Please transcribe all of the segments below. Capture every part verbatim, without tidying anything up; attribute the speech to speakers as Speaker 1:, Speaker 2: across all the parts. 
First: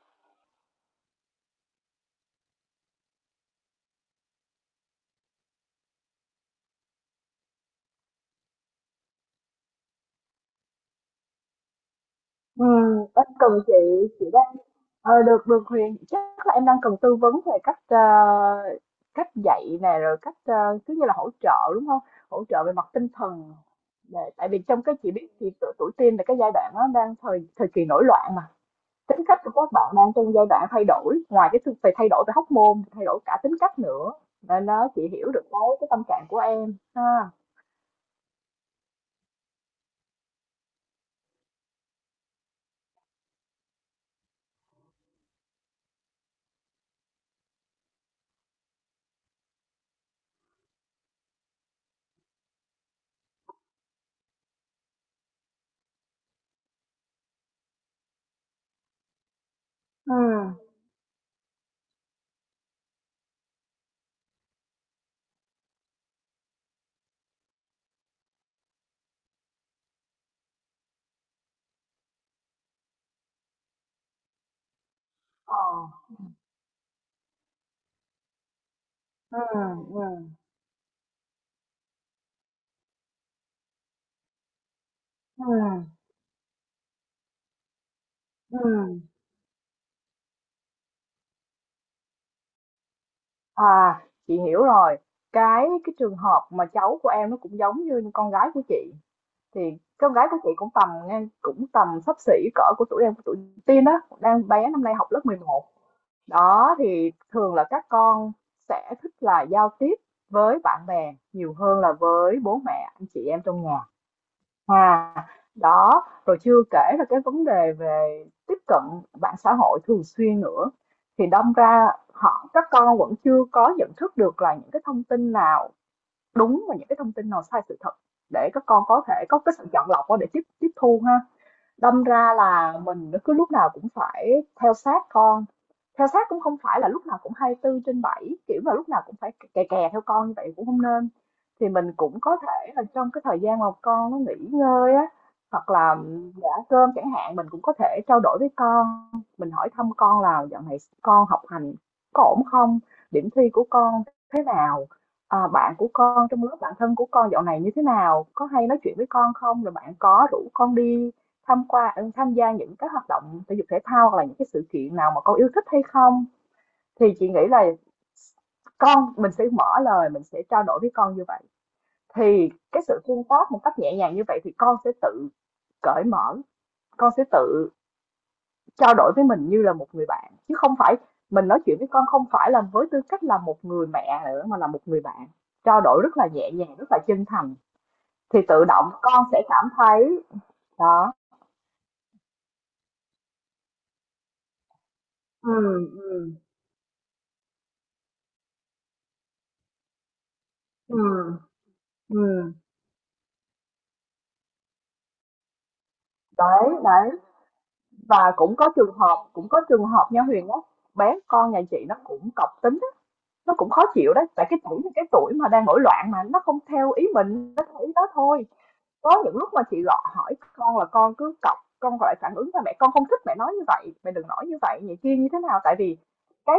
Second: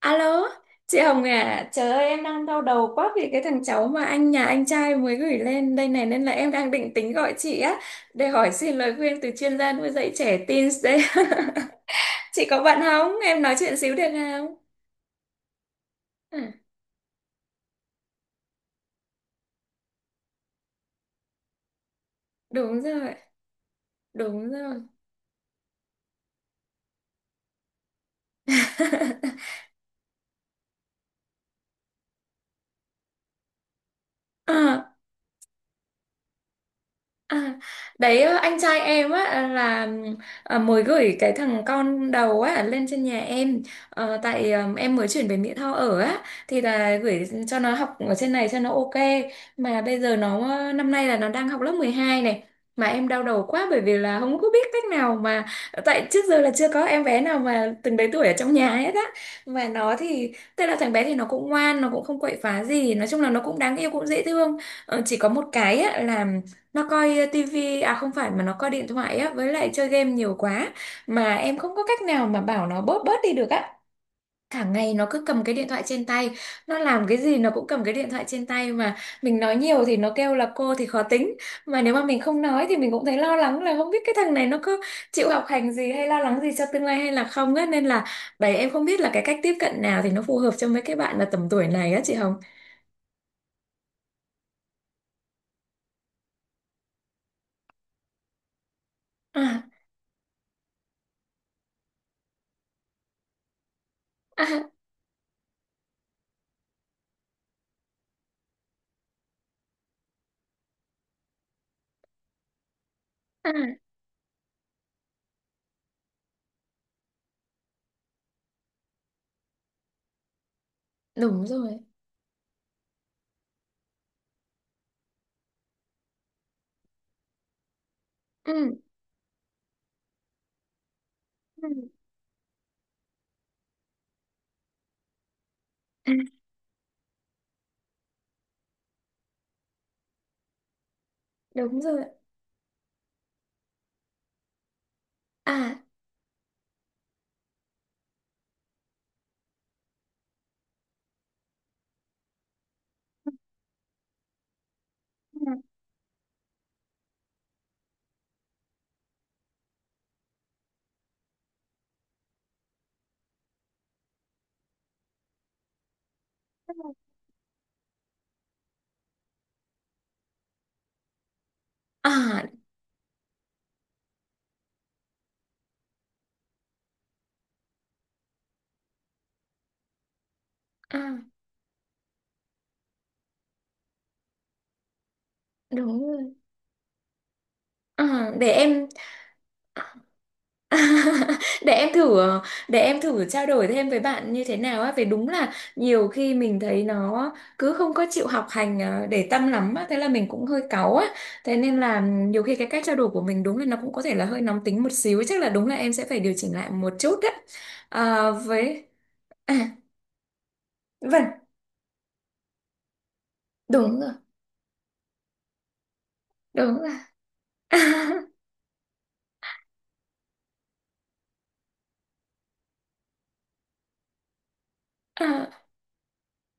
Speaker 1: Alo, chị Hồng à, trời ơi em đang đau đầu quá vì cái thằng cháu mà anh nhà anh trai mới gửi lên đây này nên là em đang định tính gọi chị á để hỏi xin lời khuyên từ chuyên gia nuôi dạy trẻ teens đấy. Chị có bận
Speaker 2: Ừm,
Speaker 1: không?
Speaker 2: em
Speaker 1: Em
Speaker 2: cần
Speaker 1: nói
Speaker 2: chị
Speaker 1: chuyện xíu được
Speaker 2: chị
Speaker 1: không?
Speaker 2: đang ờ, được được Huyền,
Speaker 1: À,
Speaker 2: chắc là em đang cần tư vấn về cách ờ, cách dạy này rồi cách ờ, cứ như là hỗ trợ, đúng không? Hỗ trợ về
Speaker 1: đúng
Speaker 2: mặt tinh
Speaker 1: rồi,
Speaker 2: thần để, tại
Speaker 1: đúng
Speaker 2: vì
Speaker 1: rồi.
Speaker 2: trong cái chị biết thì tuổi, tuổi teen là cái giai đoạn nó đang thời thời kỳ nổi loạn mà, tính cách của các bạn đang trong giai đoạn thay đổi, ngoài cái sự- phải thay đổi về hóc môn, thay đổi cả tính cách nữa,
Speaker 1: Ờ,
Speaker 2: nên nó chị hiểu được cái cái tâm trạng của em ha.
Speaker 1: à, đấy, ờ, anh trai em á à, là ờ, mới gửi cái thằng con đầu á lên trên nhà em. Ờ, tại ờ, em mới chuyển về Mỹ Tho ở á, thì là gửi cho nó học ở trên này cho nó ok, mà bây giờ nó ờ, năm nay là nó đang học lớp mười hai này, mà em đau đầu quá bởi vì là không có biết cách nào mà, tại trước giờ là chưa có em bé nào mà từng đấy tuổi ở trong nhà hết á, mà nó
Speaker 2: Ừ.
Speaker 1: thì tức là thằng bé thì nó cũng ngoan, nó cũng không quậy phá gì, nói chung là nó cũng đáng yêu cũng dễ thương. Ờ, chỉ có một cái á, là nó coi ờ, tivi à không phải mà nó coi điện thoại á với lại chơi game nhiều quá, mà em không có cách nào mà bảo nó bớt bớt đi được á, cả ngày nó cứ cầm cái
Speaker 2: Ờ.
Speaker 1: điện thoại trên tay, nó làm cái gì nó cũng cầm cái điện thoại trên tay, mà
Speaker 2: Ừ.
Speaker 1: mình nói nhiều thì nó kêu
Speaker 2: Ừ.
Speaker 1: là cô thì khó tính, mà nếu mà mình không nói thì mình cũng thấy lo lắng là không biết cái thằng này nó cứ chịu học hành gì
Speaker 2: Ừ.
Speaker 1: hay lo lắng gì cho tương lai hay là không á, nên là đấy
Speaker 2: Ừ.
Speaker 1: em không biết
Speaker 2: Ừ.
Speaker 1: là cái cách tiếp cận nào thì nó phù hợp cho mấy cái bạn mà tầm tuổi này á chị Hồng.
Speaker 2: À, chị hiểu rồi. Cái cái trường hợp mà cháu của em nó cũng giống như con gái của chị. Thì
Speaker 1: À,
Speaker 2: con gái của chị cũng tầm ngang cũng tầm xấp xỉ cỡ của tụi em của tụi Tiên đó, đang
Speaker 1: à,
Speaker 2: bé năm nay học lớp mười một. Đó thì thường là các con sẽ thích là giao tiếp với bạn bè nhiều hơn là với bố mẹ anh chị em
Speaker 1: à,
Speaker 2: trong nhà. À, đó, rồi chưa kể là cái vấn đề về tiếp cận mạng xã hội thường xuyên nữa. Thì
Speaker 1: đúng
Speaker 2: đâm
Speaker 1: rồi.
Speaker 2: ra họ các con vẫn chưa có nhận thức được là những cái thông tin nào đúng và những cái thông tin nào sai sự thật để các
Speaker 1: Ừ.
Speaker 2: con có thể có cái sự chọn lọc để tiếp tiếp thu ha. Đâm ra là mình cứ lúc nào cũng phải theo sát con, theo
Speaker 1: Ừ.
Speaker 2: sát cũng không phải là lúc nào cũng hai mươi tư trên bảy, kiểu là lúc nào cũng phải kè kè theo con như vậy cũng không nên. Thì
Speaker 1: Đúng
Speaker 2: mình
Speaker 1: rồi.
Speaker 2: cũng có thể là trong cái thời gian mà con nó nghỉ ngơi á, hoặc
Speaker 1: À,
Speaker 2: là giả cơm chẳng hạn mình cũng có thể trao đổi với con, mình hỏi thăm con là dạo này con học hành có ổn không, điểm thi của con thế nào, à, bạn của con trong lớp, bạn thân của con dạo này như thế nào, có hay nói chuyện với con không, rồi bạn có rủ con đi Tham qua ừ, tham gia những cái hoạt động thể dục thể thao hoặc là những cái sự kiện nào mà con yêu thích hay không? Thì chị nghĩ là con mình sẽ mở lời, mình sẽ trao đổi với con như vậy.
Speaker 1: à,
Speaker 2: Thì cái sự tương tác một cách nhẹ nhàng như vậy thì con sẽ tự cởi mở, con sẽ tự trao đổi với mình như là một người bạn, chứ không phải
Speaker 1: à.
Speaker 2: mình nói chuyện với con không phải là với tư cách là một người mẹ nữa mà là một người bạn. Trao đổi
Speaker 1: Đúng
Speaker 2: rất là
Speaker 1: rồi.
Speaker 2: nhẹ nhàng, rất là chân thành,
Speaker 1: À,
Speaker 2: thì
Speaker 1: để
Speaker 2: tự
Speaker 1: em
Speaker 2: động con sẽ cảm thấy đó.
Speaker 1: để em thử để em thử trao đổi thêm với bạn như thế nào á, vì đúng
Speaker 2: Ừ.
Speaker 1: là nhiều khi
Speaker 2: Ừ.
Speaker 1: mình thấy nó cứ không có chịu học hành ờ, để tâm lắm á, thế là mình cũng hơi cáu
Speaker 2: Ừ.
Speaker 1: á, thế nên là nhiều
Speaker 2: Ừ.
Speaker 1: khi cái cách trao đổi của mình đúng là nó cũng có thể là hơi nóng tính một xíu, chắc là đúng là em sẽ phải điều chỉnh lại
Speaker 2: Đấy,
Speaker 1: một
Speaker 2: đấy,
Speaker 1: chút á. Ờ,
Speaker 2: và cũng có
Speaker 1: với
Speaker 2: trường hợp cũng
Speaker 1: à,
Speaker 2: có trường hợp nha Huyền á, bé
Speaker 1: vâng,
Speaker 2: con nhà chị nó cũng cọc tính á, nó cũng khó
Speaker 1: đúng rồi,
Speaker 2: chịu đấy, tại cái tuổi cái tuổi mà đang nổi loạn mà, nó không
Speaker 1: đúng rồi.
Speaker 2: theo ý mình, nó theo ý đó thôi. Có những lúc mà chị gọi hỏi con là con cứ cọc, con gọi phản ứng là mẹ con không thích mẹ nói như vậy, mẹ đừng nói như vậy, vậy kia như thế
Speaker 1: À,
Speaker 2: nào, tại vì cái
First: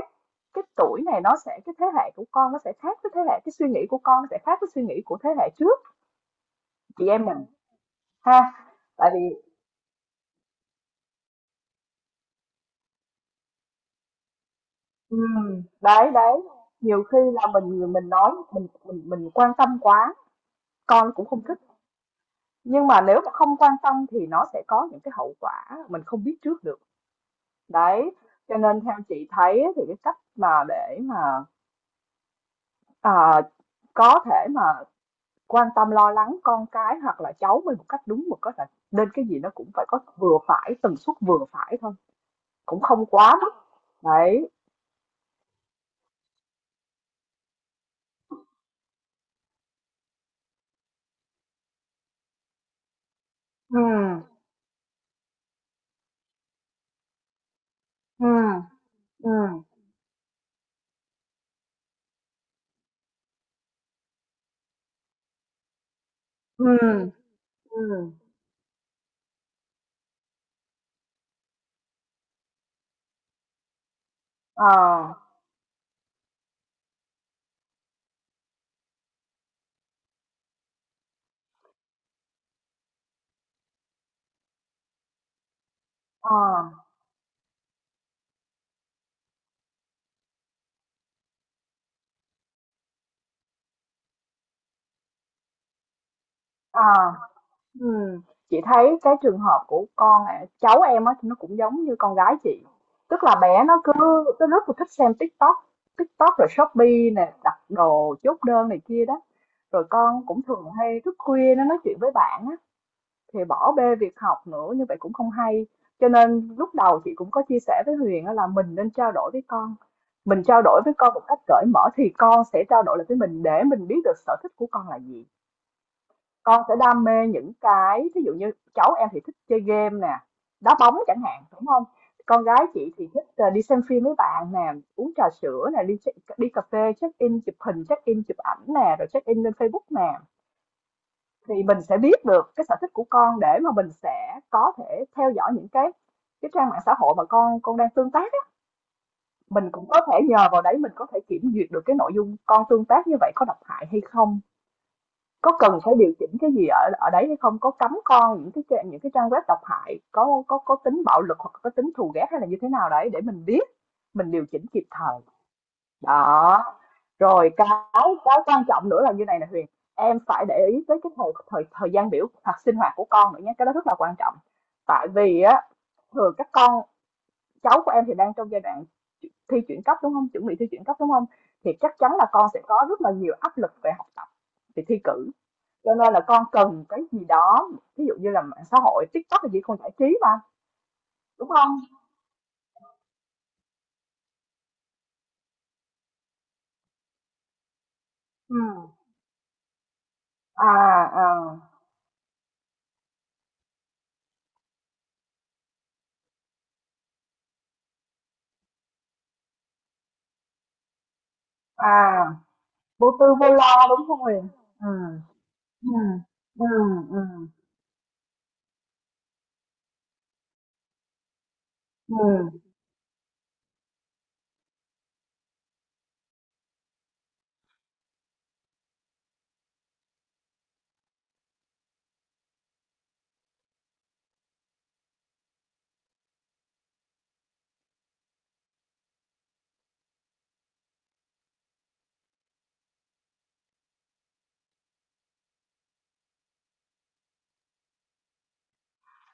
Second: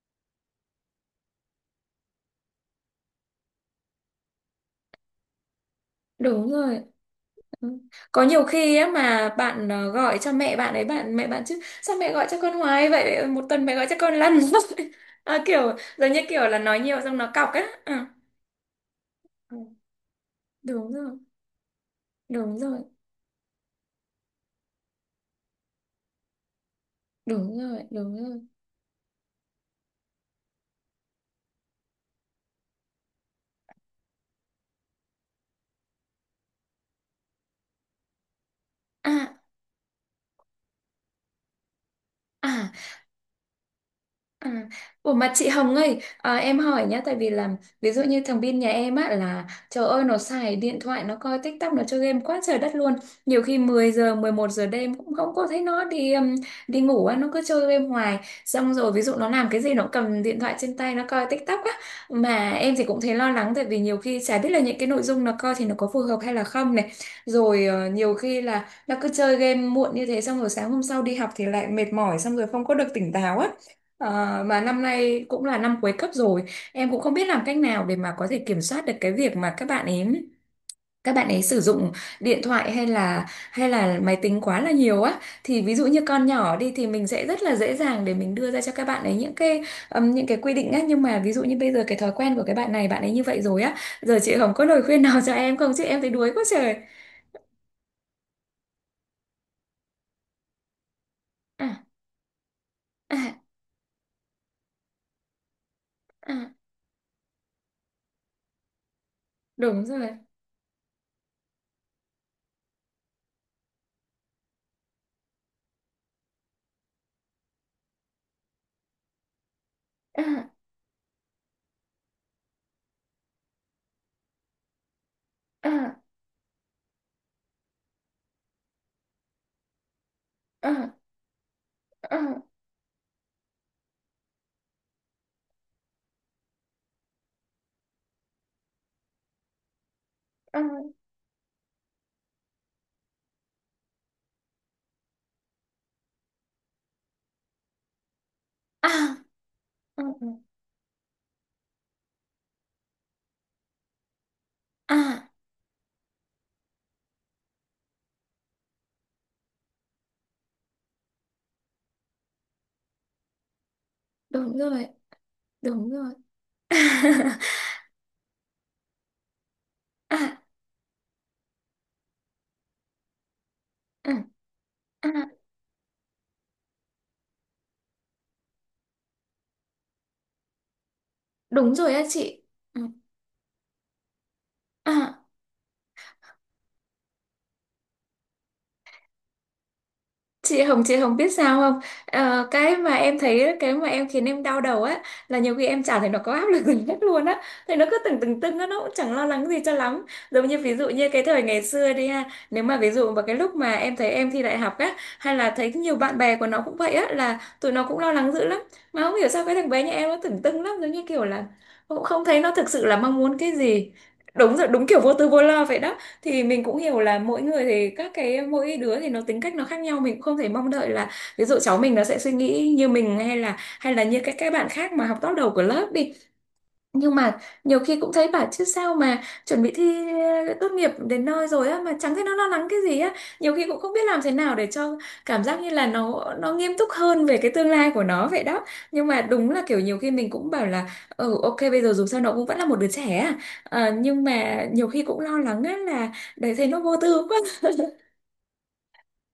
Speaker 2: cái tuổi này nó sẽ cái thế hệ của con nó sẽ khác với thế hệ cái suy nghĩ của con nó sẽ khác với suy nghĩ của thế hệ trước
Speaker 1: đúng rồi.
Speaker 2: chị em mình
Speaker 1: Ừ. Có
Speaker 2: ha,
Speaker 1: nhiều khi á
Speaker 2: tại
Speaker 1: mà
Speaker 2: vì
Speaker 1: bạn ờ, gọi cho mẹ bạn ấy bạn mẹ bạn chứ sao mẹ gọi cho con hoài vậy một tuần mẹ gọi cho con lần à,
Speaker 2: Ừm,
Speaker 1: kiểu giống
Speaker 2: đấy,
Speaker 1: như
Speaker 2: đấy,
Speaker 1: kiểu là nói nhiều
Speaker 2: nhiều
Speaker 1: xong
Speaker 2: khi
Speaker 1: nó
Speaker 2: là
Speaker 1: cọc á
Speaker 2: mình
Speaker 1: à,
Speaker 2: mình nói mình mình mình quan tâm quá,
Speaker 1: đúng
Speaker 2: con
Speaker 1: rồi,
Speaker 2: cũng không thích,
Speaker 1: đúng rồi,
Speaker 2: nhưng mà nếu mà không quan tâm thì nó sẽ có những cái hậu quả mình không biết trước được.
Speaker 1: đúng rồi,
Speaker 2: Đấy,
Speaker 1: đúng rồi.
Speaker 2: cho nên theo chị thấy thì cái cách mà để mà, ờ, có thể mà quan tâm lo lắng con cái hoặc là cháu mình một cách đúng mực á là nên cái
Speaker 1: À,
Speaker 2: gì nó cũng phải có vừa phải, tần suất vừa phải thôi,
Speaker 1: à.
Speaker 2: cũng không quá mức. Đấy.
Speaker 1: À, ủa mà chị Hồng ơi, à, em hỏi nhá, tại vì là ví dụ như thằng Bin nhà em á là trời ơi nó xài điện thoại, nó coi TikTok, nó chơi game quá trời đất luôn. Nhiều khi mười giờ,
Speaker 2: Ừm.
Speaker 1: mười một giờ đêm cũng không có thấy nó đi um, đi ngủ á, nó cứ chơi game hoài.
Speaker 2: Ừm.
Speaker 1: Xong rồi ví dụ nó làm cái
Speaker 2: Ừm.
Speaker 1: gì nó cầm điện thoại trên tay nó coi TikTok á. Mà em thì cũng thấy lo lắng tại vì nhiều khi chả biết là những cái nội dung nó coi thì nó có phù hợp hay là không này.
Speaker 2: Ừm.
Speaker 1: Rồi ờ,
Speaker 2: Ừm.
Speaker 1: nhiều khi là nó cứ chơi game muộn như thế xong rồi sáng hôm sau đi học thì lại mệt mỏi xong rồi không có được tỉnh táo á. Ờ, mà
Speaker 2: Ờ.
Speaker 1: năm nay cũng là năm cuối cấp rồi, em cũng không biết làm cách nào để mà có thể kiểm soát được cái việc mà các bạn ấy các bạn ấy sử dụng điện thoại hay là hay là máy tính quá là nhiều á, thì ví dụ như con
Speaker 2: Ờ,
Speaker 1: nhỏ đi thì mình sẽ rất là dễ dàng để mình đưa ra cho các bạn ấy những cái ừm, những cái quy định á, nhưng mà ví dụ như bây giờ cái thói quen của cái bạn này bạn ấy như vậy rồi á, giờ chị Hồng có lời khuyên nào cho em không chứ em thấy đuối quá trời.
Speaker 2: ờ, ừm, chị thấy cái trường hợp của con ạ, cháu em á thì nó cũng
Speaker 1: À,
Speaker 2: giống như con gái chị, tức là
Speaker 1: à,
Speaker 2: bé nó cứ nó rất là thích xem TikTok TikTok rồi
Speaker 1: à,
Speaker 2: Shopee nè, đặt đồ chốt đơn này kia đó, rồi
Speaker 1: đúng rồi.
Speaker 2: con cũng thường hay thức khuya nó nói chuyện với bạn á, thì bỏ bê việc học nữa như vậy cũng không hay, cho nên lúc đầu chị cũng có chia sẻ với Huyền á là mình nên trao đổi với con, mình
Speaker 1: À,
Speaker 2: trao đổi với con một cách cởi mở thì con sẽ trao đổi lại với mình để mình biết được sở thích của con là gì.
Speaker 1: à,
Speaker 2: Con sẽ đam mê những cái ví dụ như cháu em thì thích chơi game nè, đá
Speaker 1: à,
Speaker 2: bóng chẳng hạn, đúng không?
Speaker 1: à,
Speaker 2: Con gái chị thì thích, ờ, đi xem phim với bạn nè, uống trà sữa nè, đi đi cà phê, check-in chụp hình, check-in chụp ảnh nè, rồi check-in lên Facebook nè.
Speaker 1: à,
Speaker 2: Thì mình sẽ biết được cái sở thích của con để mà mình sẽ có thể theo dõi những cái cái trang mạng xã hội mà con con đang tương tác á,
Speaker 1: à,
Speaker 2: mình cũng có thể
Speaker 1: à.
Speaker 2: nhờ vào đấy mình có thể kiểm duyệt được cái nội dung con tương tác như vậy có độc hại hay không.
Speaker 1: À. À.
Speaker 2: Có cần phải điều chỉnh cái gì ở ở đấy hay không? Có cấm con những cái trang những cái trang web độc hại, có có có tính bạo lực hoặc có tính thù ghét hay là như thế nào đấy để mình biết, mình điều
Speaker 1: Đúng
Speaker 2: chỉnh kịp
Speaker 1: rồi,
Speaker 2: thời.
Speaker 1: đúng rồi.
Speaker 2: Đó. Rồi cái cái quan trọng nữa là như này nè Huyền, em
Speaker 1: À,
Speaker 2: phải để ý tới cái thời thời thời gian biểu hoặc sinh hoạt của con nữa nhé, cái đó rất là
Speaker 1: à,
Speaker 2: quan trọng. Tại
Speaker 1: à,
Speaker 2: vì á thường các con cháu của em thì đang trong giai đoạn thi chuyển cấp, đúng không? Chuẩn bị thi chuyển cấp, đúng không? Thì
Speaker 1: đúng rồi
Speaker 2: chắc
Speaker 1: á
Speaker 2: chắn là
Speaker 1: chị.
Speaker 2: con sẽ
Speaker 1: Ừ.
Speaker 2: có rất là nhiều áp lực về học tập, về thi
Speaker 1: À,
Speaker 2: cử, cho nên là con cần cái gì đó ví dụ như là mạng xã hội TikTok là gì không giải trí mà,
Speaker 1: Chị Hồng chị Hồng biết
Speaker 2: đúng
Speaker 1: sao không,
Speaker 2: không?
Speaker 1: ờ, cái mà em thấy cái mà em khiến em đau đầu á là nhiều khi em chả thấy nó có áp lực gì hết luôn á, thì nó cứ từng từng
Speaker 2: Ừ.
Speaker 1: từng á, nó cũng chẳng lo lắng gì cho lắm, giống như
Speaker 2: À.
Speaker 1: ví dụ như cái thời
Speaker 2: À.
Speaker 1: ngày xưa đi ha, nếu mà ví dụ vào cái lúc mà em thấy em thi đại học á hay là thấy nhiều bạn bè của nó cũng vậy á là tụi nó cũng lo lắng dữ lắm, mà không hiểu sao cái thằng bé nhà em nó tưởng tưng lắm, giống như kiểu là cũng không
Speaker 2: À.
Speaker 1: thấy nó thực sự là mong
Speaker 2: Vô tư
Speaker 1: muốn cái
Speaker 2: vô lo,
Speaker 1: gì.
Speaker 2: đúng không Huyền?
Speaker 1: Đúng rồi, đúng kiểu
Speaker 2: Ừ.
Speaker 1: vô tư vô lo vậy
Speaker 2: Ừ.
Speaker 1: đó, thì mình
Speaker 2: Ừ.
Speaker 1: cũng hiểu là
Speaker 2: Ừ.
Speaker 1: mỗi người thì các cái mỗi đứa thì nó tính cách nó khác nhau, mình cũng không thể mong đợi là ví dụ cháu mình nó
Speaker 2: Ừ.
Speaker 1: sẽ suy nghĩ như mình hay là hay là như các các bạn khác mà học top đầu của lớp đi, nhưng mà nhiều khi cũng thấy bảo chứ sao mà chuẩn bị thi ờ, tốt nghiệp đến nơi rồi á mà chẳng thấy nó lo lắng cái gì á, nhiều khi cũng không biết làm thế nào để cho cảm giác như là nó nó nghiêm túc hơn về cái tương lai của nó vậy đó, nhưng mà đúng là kiểu nhiều khi mình cũng bảo là ừ ok bây giờ dù sao nó cũng vẫn là một đứa trẻ à. Ờ, nhưng mà nhiều khi cũng lo lắng á là đấy thấy nó vô tư quá.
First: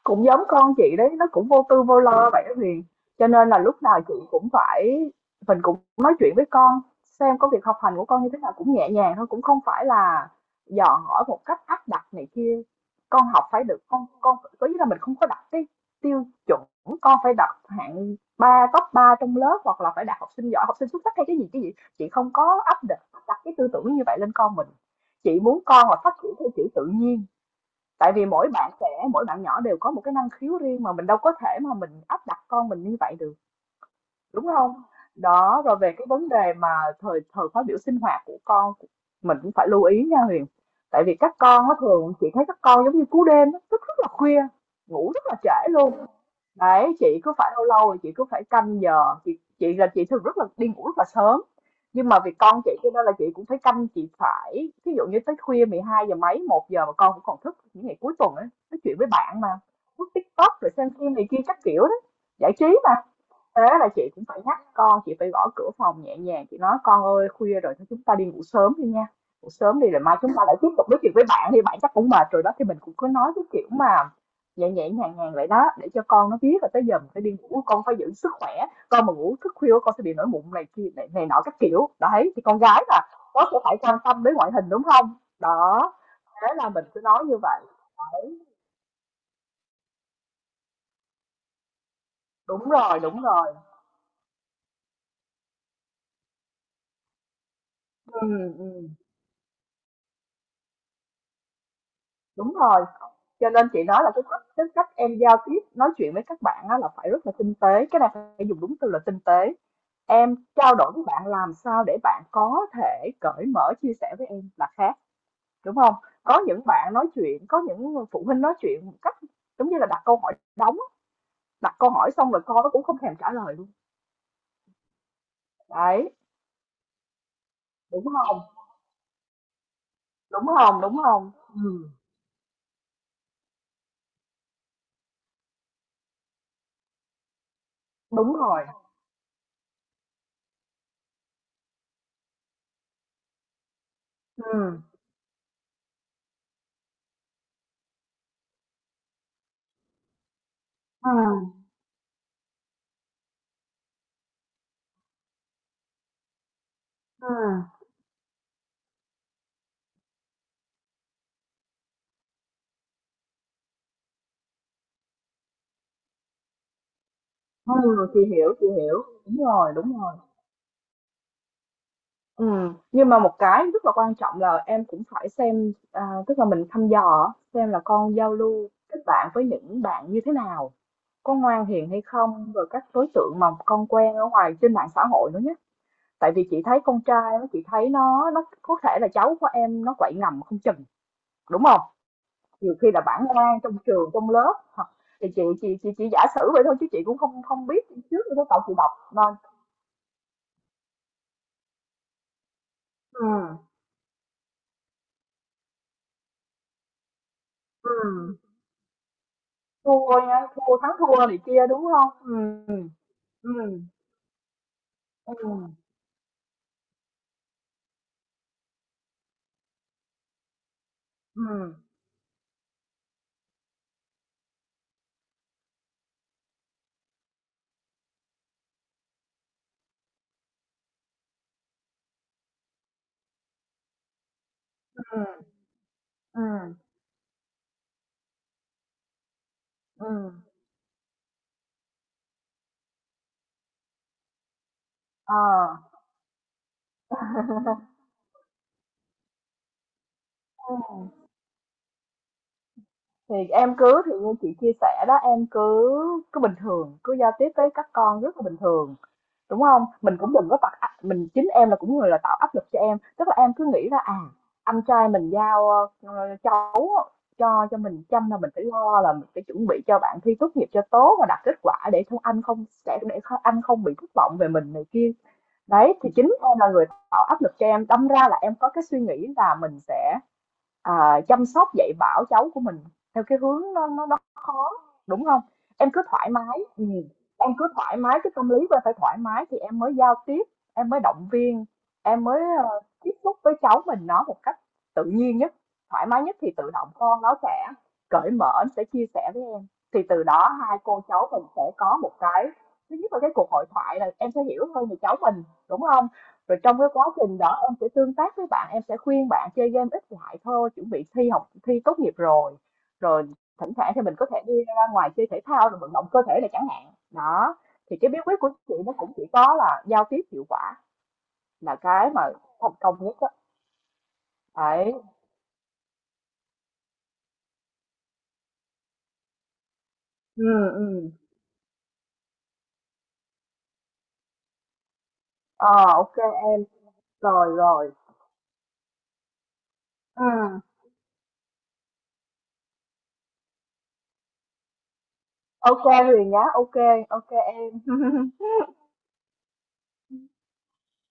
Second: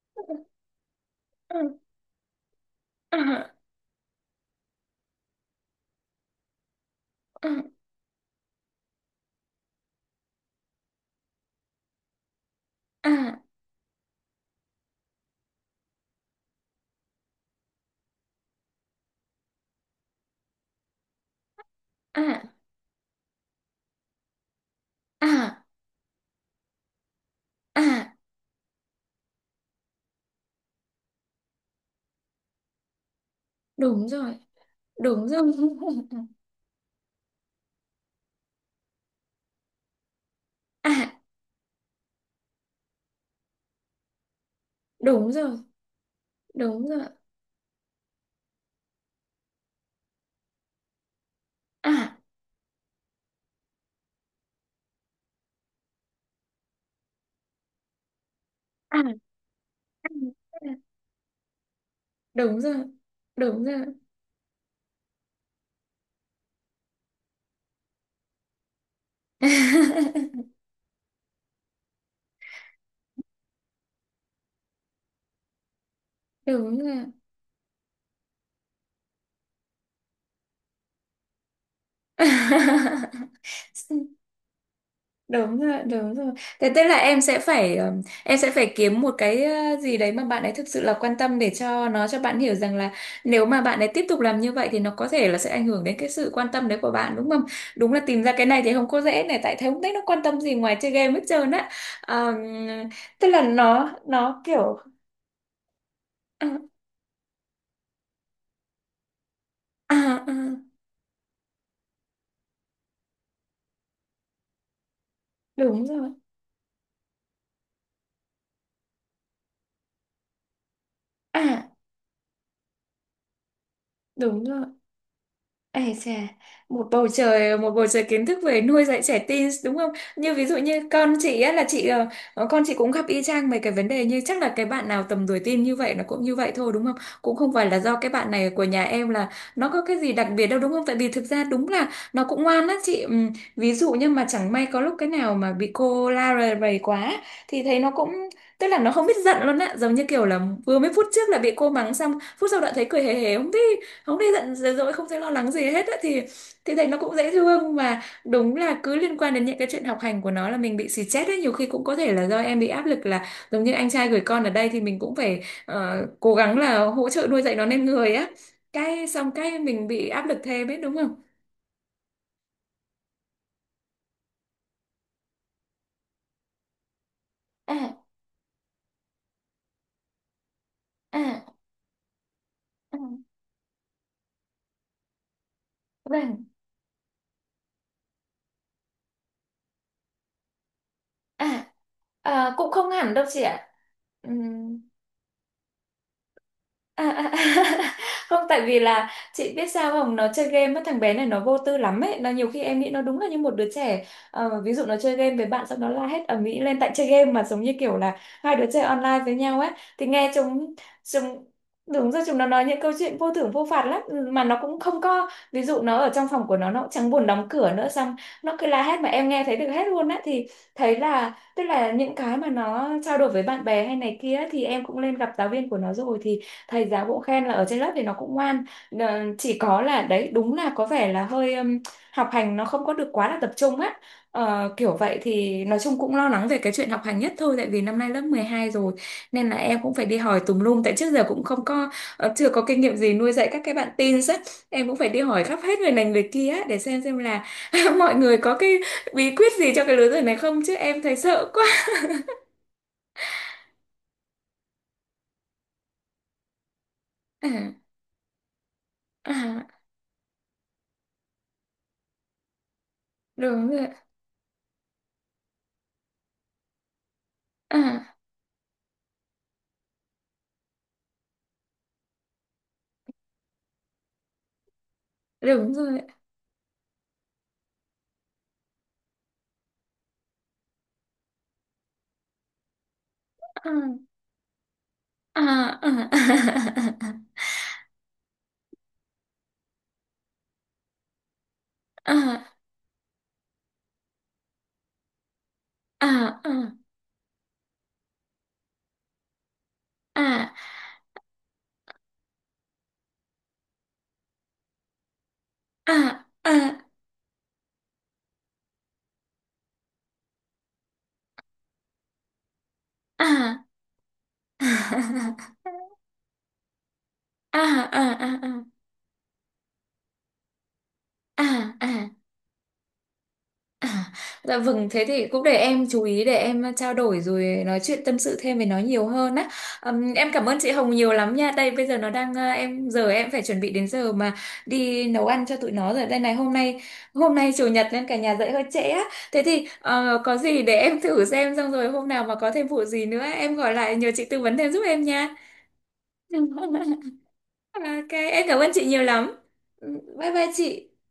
Speaker 2: Cũng giống con chị đấy, nó cũng vô tư vô lo vậy đó Huyền. Cho nên
Speaker 1: À,
Speaker 2: là lúc nào chị cũng phải mình cũng nói chuyện với con, xem
Speaker 1: à,
Speaker 2: có việc học hành của con như thế nào cũng nhẹ nhàng thôi, cũng không phải là dò hỏi một cách áp đặt này kia. Con
Speaker 1: à,
Speaker 2: học phải được con con có nghĩa là mình không có đặt cái tiêu chuẩn con phải đạt hạng ba top ba trong lớp hoặc là phải đạt học sinh giỏi, học sinh xuất sắc hay cái gì cái gì. Chị không
Speaker 1: à,
Speaker 2: có áp đặt, đặt cái tư tưởng như vậy lên con mình. Chị muốn
Speaker 1: à,
Speaker 2: con là phát triển theo kiểu tự nhiên, tại
Speaker 1: à,
Speaker 2: vì mỗi bạn trẻ mỗi bạn nhỏ đều có một cái năng khiếu riêng mà mình đâu có thể mà mình áp đặt con mình như vậy được,
Speaker 1: đúng rồi,
Speaker 2: đúng không?
Speaker 1: đúng rồi.
Speaker 2: Đó, rồi về cái vấn đề mà thời thời khóa biểu sinh hoạt của con mình cũng phải lưu ý nha Huyền,
Speaker 1: À,
Speaker 2: tại vì các con nó thường chị thấy các con giống như cú đêm á, thức rất là khuya, ngủ rất
Speaker 1: đúng
Speaker 2: là
Speaker 1: rồi,
Speaker 2: trễ luôn.
Speaker 1: đúng
Speaker 2: Đấy,
Speaker 1: rồi.
Speaker 2: chị cứ phải lâu lâu rồi chị cứ phải canh giờ chị chị là chị thường rất là đi ngủ rất là sớm, nhưng
Speaker 1: À.
Speaker 2: mà vì con chị cho nên là chị cũng phải canh, chị phải ví dụ như tới khuya mười hai giờ mấy một giờ mà con cũng còn thức những ngày cuối tuần ấy nói chuyện với
Speaker 1: À,
Speaker 2: bạn mà, lướt TikTok rồi
Speaker 1: à,
Speaker 2: xem phim này kia các kiểu đó giải
Speaker 1: đúng rồi,
Speaker 2: trí mà. Thế
Speaker 1: đúng rồi.
Speaker 2: là chị cũng phải nhắc con, chị phải gõ cửa phòng nhẹ nhàng, chị nói con ơi khuya rồi thôi chúng ta đi ngủ sớm đi nha, ngủ sớm đi rồi mai chúng ta lại tiếp tục nói chuyện với bạn đi, bạn chắc cũng mệt rồi đó, thì mình cũng cứ nói cái kiểu mà nhẹ nhẹ nhàng nhàng vậy đó để cho con nó biết là
Speaker 1: Đúng
Speaker 2: tới giờ
Speaker 1: rồi.
Speaker 2: mình phải đi ngủ, con phải giữ sức khỏe, con mà ngủ thức khuya con sẽ bị nổi mụn này kia này, này nọ các kiểu đấy, thì con gái là nó sẽ phải quan tâm đến ngoại hình, đúng không?
Speaker 1: Đúng rồi,
Speaker 2: Đó,
Speaker 1: đúng rồi.
Speaker 2: thế là
Speaker 1: Thế tức
Speaker 2: mình
Speaker 1: là
Speaker 2: cứ
Speaker 1: em
Speaker 2: nói như
Speaker 1: sẽ
Speaker 2: vậy.
Speaker 1: phải ừm, em
Speaker 2: Đấy.
Speaker 1: sẽ phải kiếm một cái ờ, gì đấy mà bạn ấy thực sự là quan tâm để cho nó cho bạn hiểu
Speaker 2: Đúng
Speaker 1: rằng là,
Speaker 2: rồi, đúng
Speaker 1: nếu
Speaker 2: rồi.
Speaker 1: mà bạn ấy tiếp tục làm như vậy thì nó có thể là sẽ ảnh hưởng đến cái sự quan tâm đấy của bạn, đúng không? Đúng là
Speaker 2: Ừ,
Speaker 1: tìm ra cái này thì không
Speaker 2: ừ.
Speaker 1: có dễ này, tại thấy không thấy nó quan tâm gì ngoài chơi game hết trơn á. Ờm,
Speaker 2: Đúng rồi.
Speaker 1: tức là
Speaker 2: Cho nên chị
Speaker 1: nó
Speaker 2: nói là cái
Speaker 1: nó
Speaker 2: cách cái
Speaker 1: kiểu
Speaker 2: cách em giao tiếp, nói chuyện với các
Speaker 1: à,
Speaker 2: bạn á là phải rất là tinh tế, cái này phải dùng đúng từ là tinh tế.
Speaker 1: à, à,
Speaker 2: Em trao đổi với bạn làm sao để bạn có thể cởi mở chia sẻ với em là khác, đúng
Speaker 1: đúng
Speaker 2: không?
Speaker 1: rồi.
Speaker 2: Có những bạn nói chuyện, có những phụ huynh nói chuyện một cách giống như là đặt câu hỏi đóng,
Speaker 1: À.
Speaker 2: đặt câu hỏi xong rồi con nó cũng không thèm trả lời luôn.
Speaker 1: Đúng rồi. Ê chà,
Speaker 2: Đấy,
Speaker 1: một bầu trời một bầu trời
Speaker 2: đúng
Speaker 1: kiến thức
Speaker 2: không?
Speaker 1: về nuôi dạy trẻ teen đúng không? Như ví
Speaker 2: Đúng
Speaker 1: dụ như
Speaker 2: không? Đúng
Speaker 1: con
Speaker 2: không?
Speaker 1: chị á là chị
Speaker 2: Ừ,
Speaker 1: ờ, ờ, con chị cũng gặp y chang mấy cái vấn đề như chắc là cái bạn nào tầm tuổi teen như vậy nó cũng như vậy thôi đúng không? Cũng không phải là do cái bạn
Speaker 2: đúng
Speaker 1: này của
Speaker 2: rồi.
Speaker 1: nhà em là nó có cái gì đặc biệt đâu đúng không? Tại vì thực ra đúng là nó cũng ngoan á chị. Ừm, Ví dụ như mà chẳng may
Speaker 2: Ừ.
Speaker 1: có lúc cái nào mà bị cô la rầy rầy quá thì thấy nó cũng tức là nó không biết giận luôn á, giống như kiểu là vừa mấy phút
Speaker 2: Ừ.
Speaker 1: trước là bị cô mắng xong phút sau đã thấy cười hề hề không biết, không thấy giận dữ dỗi không thấy lo lắng gì hết á, thì thì thấy nó cũng
Speaker 2: Ừ.
Speaker 1: dễ thương, mà đúng là cứ liên quan đến những cái chuyện học hành của nó là mình bị xì chết ấy, nhiều khi cũng có thể là do em bị áp lực là giống như anh trai gửi con ở đây thì mình cũng phải ờ, cố gắng là hỗ trợ nuôi dạy nó nên
Speaker 2: Ừ,
Speaker 1: người
Speaker 2: chị
Speaker 1: á,
Speaker 2: hiểu, chị hiểu.
Speaker 1: cái xong
Speaker 2: Đúng
Speaker 1: cái
Speaker 2: rồi,
Speaker 1: mình
Speaker 2: đúng
Speaker 1: bị
Speaker 2: rồi.
Speaker 1: áp lực thêm ấy đúng không?
Speaker 2: Ừ. Nhưng mà một cái rất là quan trọng là em cũng phải xem à, tức là mình thăm dò xem là
Speaker 1: À,
Speaker 2: con giao lưu kết bạn với những bạn như thế nào, có
Speaker 1: à,
Speaker 2: ngoan hiền hay không, rồi các
Speaker 1: à,
Speaker 2: đối tượng mà con quen ở ngoài trên mạng xã hội nữa nhé. Tại
Speaker 1: vâng,
Speaker 2: vì chị thấy con trai nó, chị thấy nó nó có thể là cháu của em nó quậy ngầm không chừng, đúng
Speaker 1: à,
Speaker 2: không?
Speaker 1: à, cũng
Speaker 2: Nhiều khi
Speaker 1: không
Speaker 2: là
Speaker 1: hẳn đâu
Speaker 2: bản
Speaker 1: chị
Speaker 2: ngoan
Speaker 1: ạ.
Speaker 2: trong trường trong lớp
Speaker 1: Ừm,
Speaker 2: hoặc thì chị chị chị chỉ giả sử vậy thôi chứ
Speaker 1: À,
Speaker 2: chị cũng
Speaker 1: à, à.
Speaker 2: không không biết trước
Speaker 1: Không
Speaker 2: đâu, cậu
Speaker 1: tại
Speaker 2: chị
Speaker 1: vì
Speaker 2: đọc
Speaker 1: là
Speaker 2: nên
Speaker 1: chị biết sao không, nó chơi game á thằng bé này nó vô tư lắm ấy, nó nhiều khi em nghĩ nó đúng là
Speaker 2: ừ.
Speaker 1: như một đứa trẻ. Ờ, ví dụ nó chơi game với bạn xong nó la hét ầm ĩ lên tại chơi game mà giống như kiểu là
Speaker 2: Ừ.
Speaker 1: hai đứa chơi online với nhau ấy, thì
Speaker 2: Thua
Speaker 1: nghe
Speaker 2: nhá,
Speaker 1: chúng
Speaker 2: thua thắng thua này
Speaker 1: chúng
Speaker 2: kia, đúng không?
Speaker 1: đúng rồi chúng nó nói những
Speaker 2: ừ
Speaker 1: câu chuyện vô thưởng vô
Speaker 2: ừ
Speaker 1: phạt lắm. Ừ, mà nó cũng không có
Speaker 2: ừ
Speaker 1: ví dụ nó ở trong phòng của nó nó cũng chẳng buồn đóng cửa nữa, xong nó cứ la hét mà em nghe thấy được hết luôn á, thì thấy là tức
Speaker 2: ừ
Speaker 1: là những cái mà nó trao đổi với bạn bè hay này kia ấy, thì em cũng lên gặp giáo viên của nó rồi, thì thầy giáo cũng khen là ở trên lớp thì nó cũng ngoan. Ờ, chỉ có là đấy đúng là có vẻ là hơi ừm, học hành nó không có được quá là tập trung á. Ờ, kiểu vậy
Speaker 2: ừ
Speaker 1: thì nói chung cũng lo
Speaker 2: ừ
Speaker 1: lắng về cái chuyện học hành nhất thôi, tại vì năm nay lớp mười hai rồi, nên là em cũng phải đi hỏi
Speaker 2: ừm,
Speaker 1: tùm lum tại trước giờ cũng không có ờ, chưa có kinh nghiệm gì nuôi dạy các cái bạn teen á, em cũng phải đi
Speaker 2: ờ,
Speaker 1: hỏi khắp hết người này người kia á, để xem xem là mọi người có cái bí quyết gì cho cái lứa tuổi này không chứ em thấy sợ quá.
Speaker 2: thì em cứ, thì như chị chia sẻ đó, em cứ cứ bình thường, cứ giao tiếp với
Speaker 1: À,
Speaker 2: các con rất là bình thường, đúng
Speaker 1: à,
Speaker 2: không? Mình cũng đừng có tạo áp, mình chính em là cũng người là tạo áp lực cho em, tức là em cứ
Speaker 1: đúng rồi.
Speaker 2: nghĩ là, à, anh trai mình giao, ơ, cháu cho cho mình
Speaker 1: À,
Speaker 2: chăm, là mình phải lo là mình phải chuẩn bị cho bạn thi tốt nghiệp cho tốt và đạt kết quả để không anh không sẽ để kh anh không bị thất vọng về mình này kia.
Speaker 1: đúng
Speaker 2: Đấy,
Speaker 1: rồi.
Speaker 2: thì chính em là người tạo áp lực cho em, đâm ra là em có cái suy nghĩ là mình sẽ, à, chăm sóc dạy bảo cháu của mình theo cái hướng
Speaker 1: À,
Speaker 2: nó nó nó đúng
Speaker 1: à,
Speaker 2: không? Em cứ thoải mái, ừm,
Speaker 1: à, à,
Speaker 2: em cứ thoải mái, cái tâm lý của em phải thoải mái thì em mới giao tiếp, em mới động viên, em mới,
Speaker 1: à,
Speaker 2: ờ, tiếp xúc với cháu mình nó một cách tự nhiên nhất, thoải mái nhất, thì tự
Speaker 1: à,
Speaker 2: động con nó sẽ cởi mở, nó sẽ chia sẻ với em. Thì từ đó
Speaker 1: à,
Speaker 2: hai cô cháu mình sẽ có một cái, thứ nhất là cái cuộc hội thoại là em sẽ hiểu hơn về cháu mình, đúng
Speaker 1: à,
Speaker 2: không?
Speaker 1: à,
Speaker 2: Rồi
Speaker 1: à,
Speaker 2: trong cái quá trình đó em sẽ tương tác với bạn, em sẽ khuyên bạn chơi game ít lại thôi, chuẩn bị thi học thi tốt nghiệp rồi,
Speaker 1: à,
Speaker 2: rồi
Speaker 1: à, à, à,
Speaker 2: thỉnh thoảng thì mình có thể đi ngoài chơi thể thao rồi vận động cơ thể này chẳng hạn đó.
Speaker 1: à,
Speaker 2: Thì
Speaker 1: à,
Speaker 2: cái bí quyết
Speaker 1: à,
Speaker 2: của chị nó cũng chỉ có là giao tiếp hiệu quả
Speaker 1: à,
Speaker 2: là
Speaker 1: à, à.
Speaker 2: cái mà thành công nhất á.
Speaker 1: À, dạ vâng,
Speaker 2: Đấy.
Speaker 1: thế thì cũng để em chú ý để em trao đổi rồi nói chuyện tâm sự thêm với nó nhiều hơn á. Ừm, em
Speaker 2: Ừ.
Speaker 1: cảm ơn chị Hồng
Speaker 2: ừ
Speaker 1: nhiều lắm nha. Đây bây giờ nó đang à, em giờ em phải chuẩn bị đến giờ mà đi nấu ăn cho tụi
Speaker 2: ờ
Speaker 1: nó rồi.
Speaker 2: OK
Speaker 1: Đây này hôm
Speaker 2: em.
Speaker 1: nay hôm
Speaker 2: Rồi
Speaker 1: nay chủ nhật
Speaker 2: rồi.
Speaker 1: nên cả nhà dậy hơi trễ á. Thế thì ờ,
Speaker 2: Ừ,
Speaker 1: có gì để em thử xem xong rồi hôm nào mà có thêm vụ gì nữa em gọi lại nhờ chị tư vấn thêm giúp em nha.
Speaker 2: OK Huyền nhá, OK OK em.
Speaker 1: Ok, em cảm ơn chị nhiều lắm. Ừ, bye bye chị.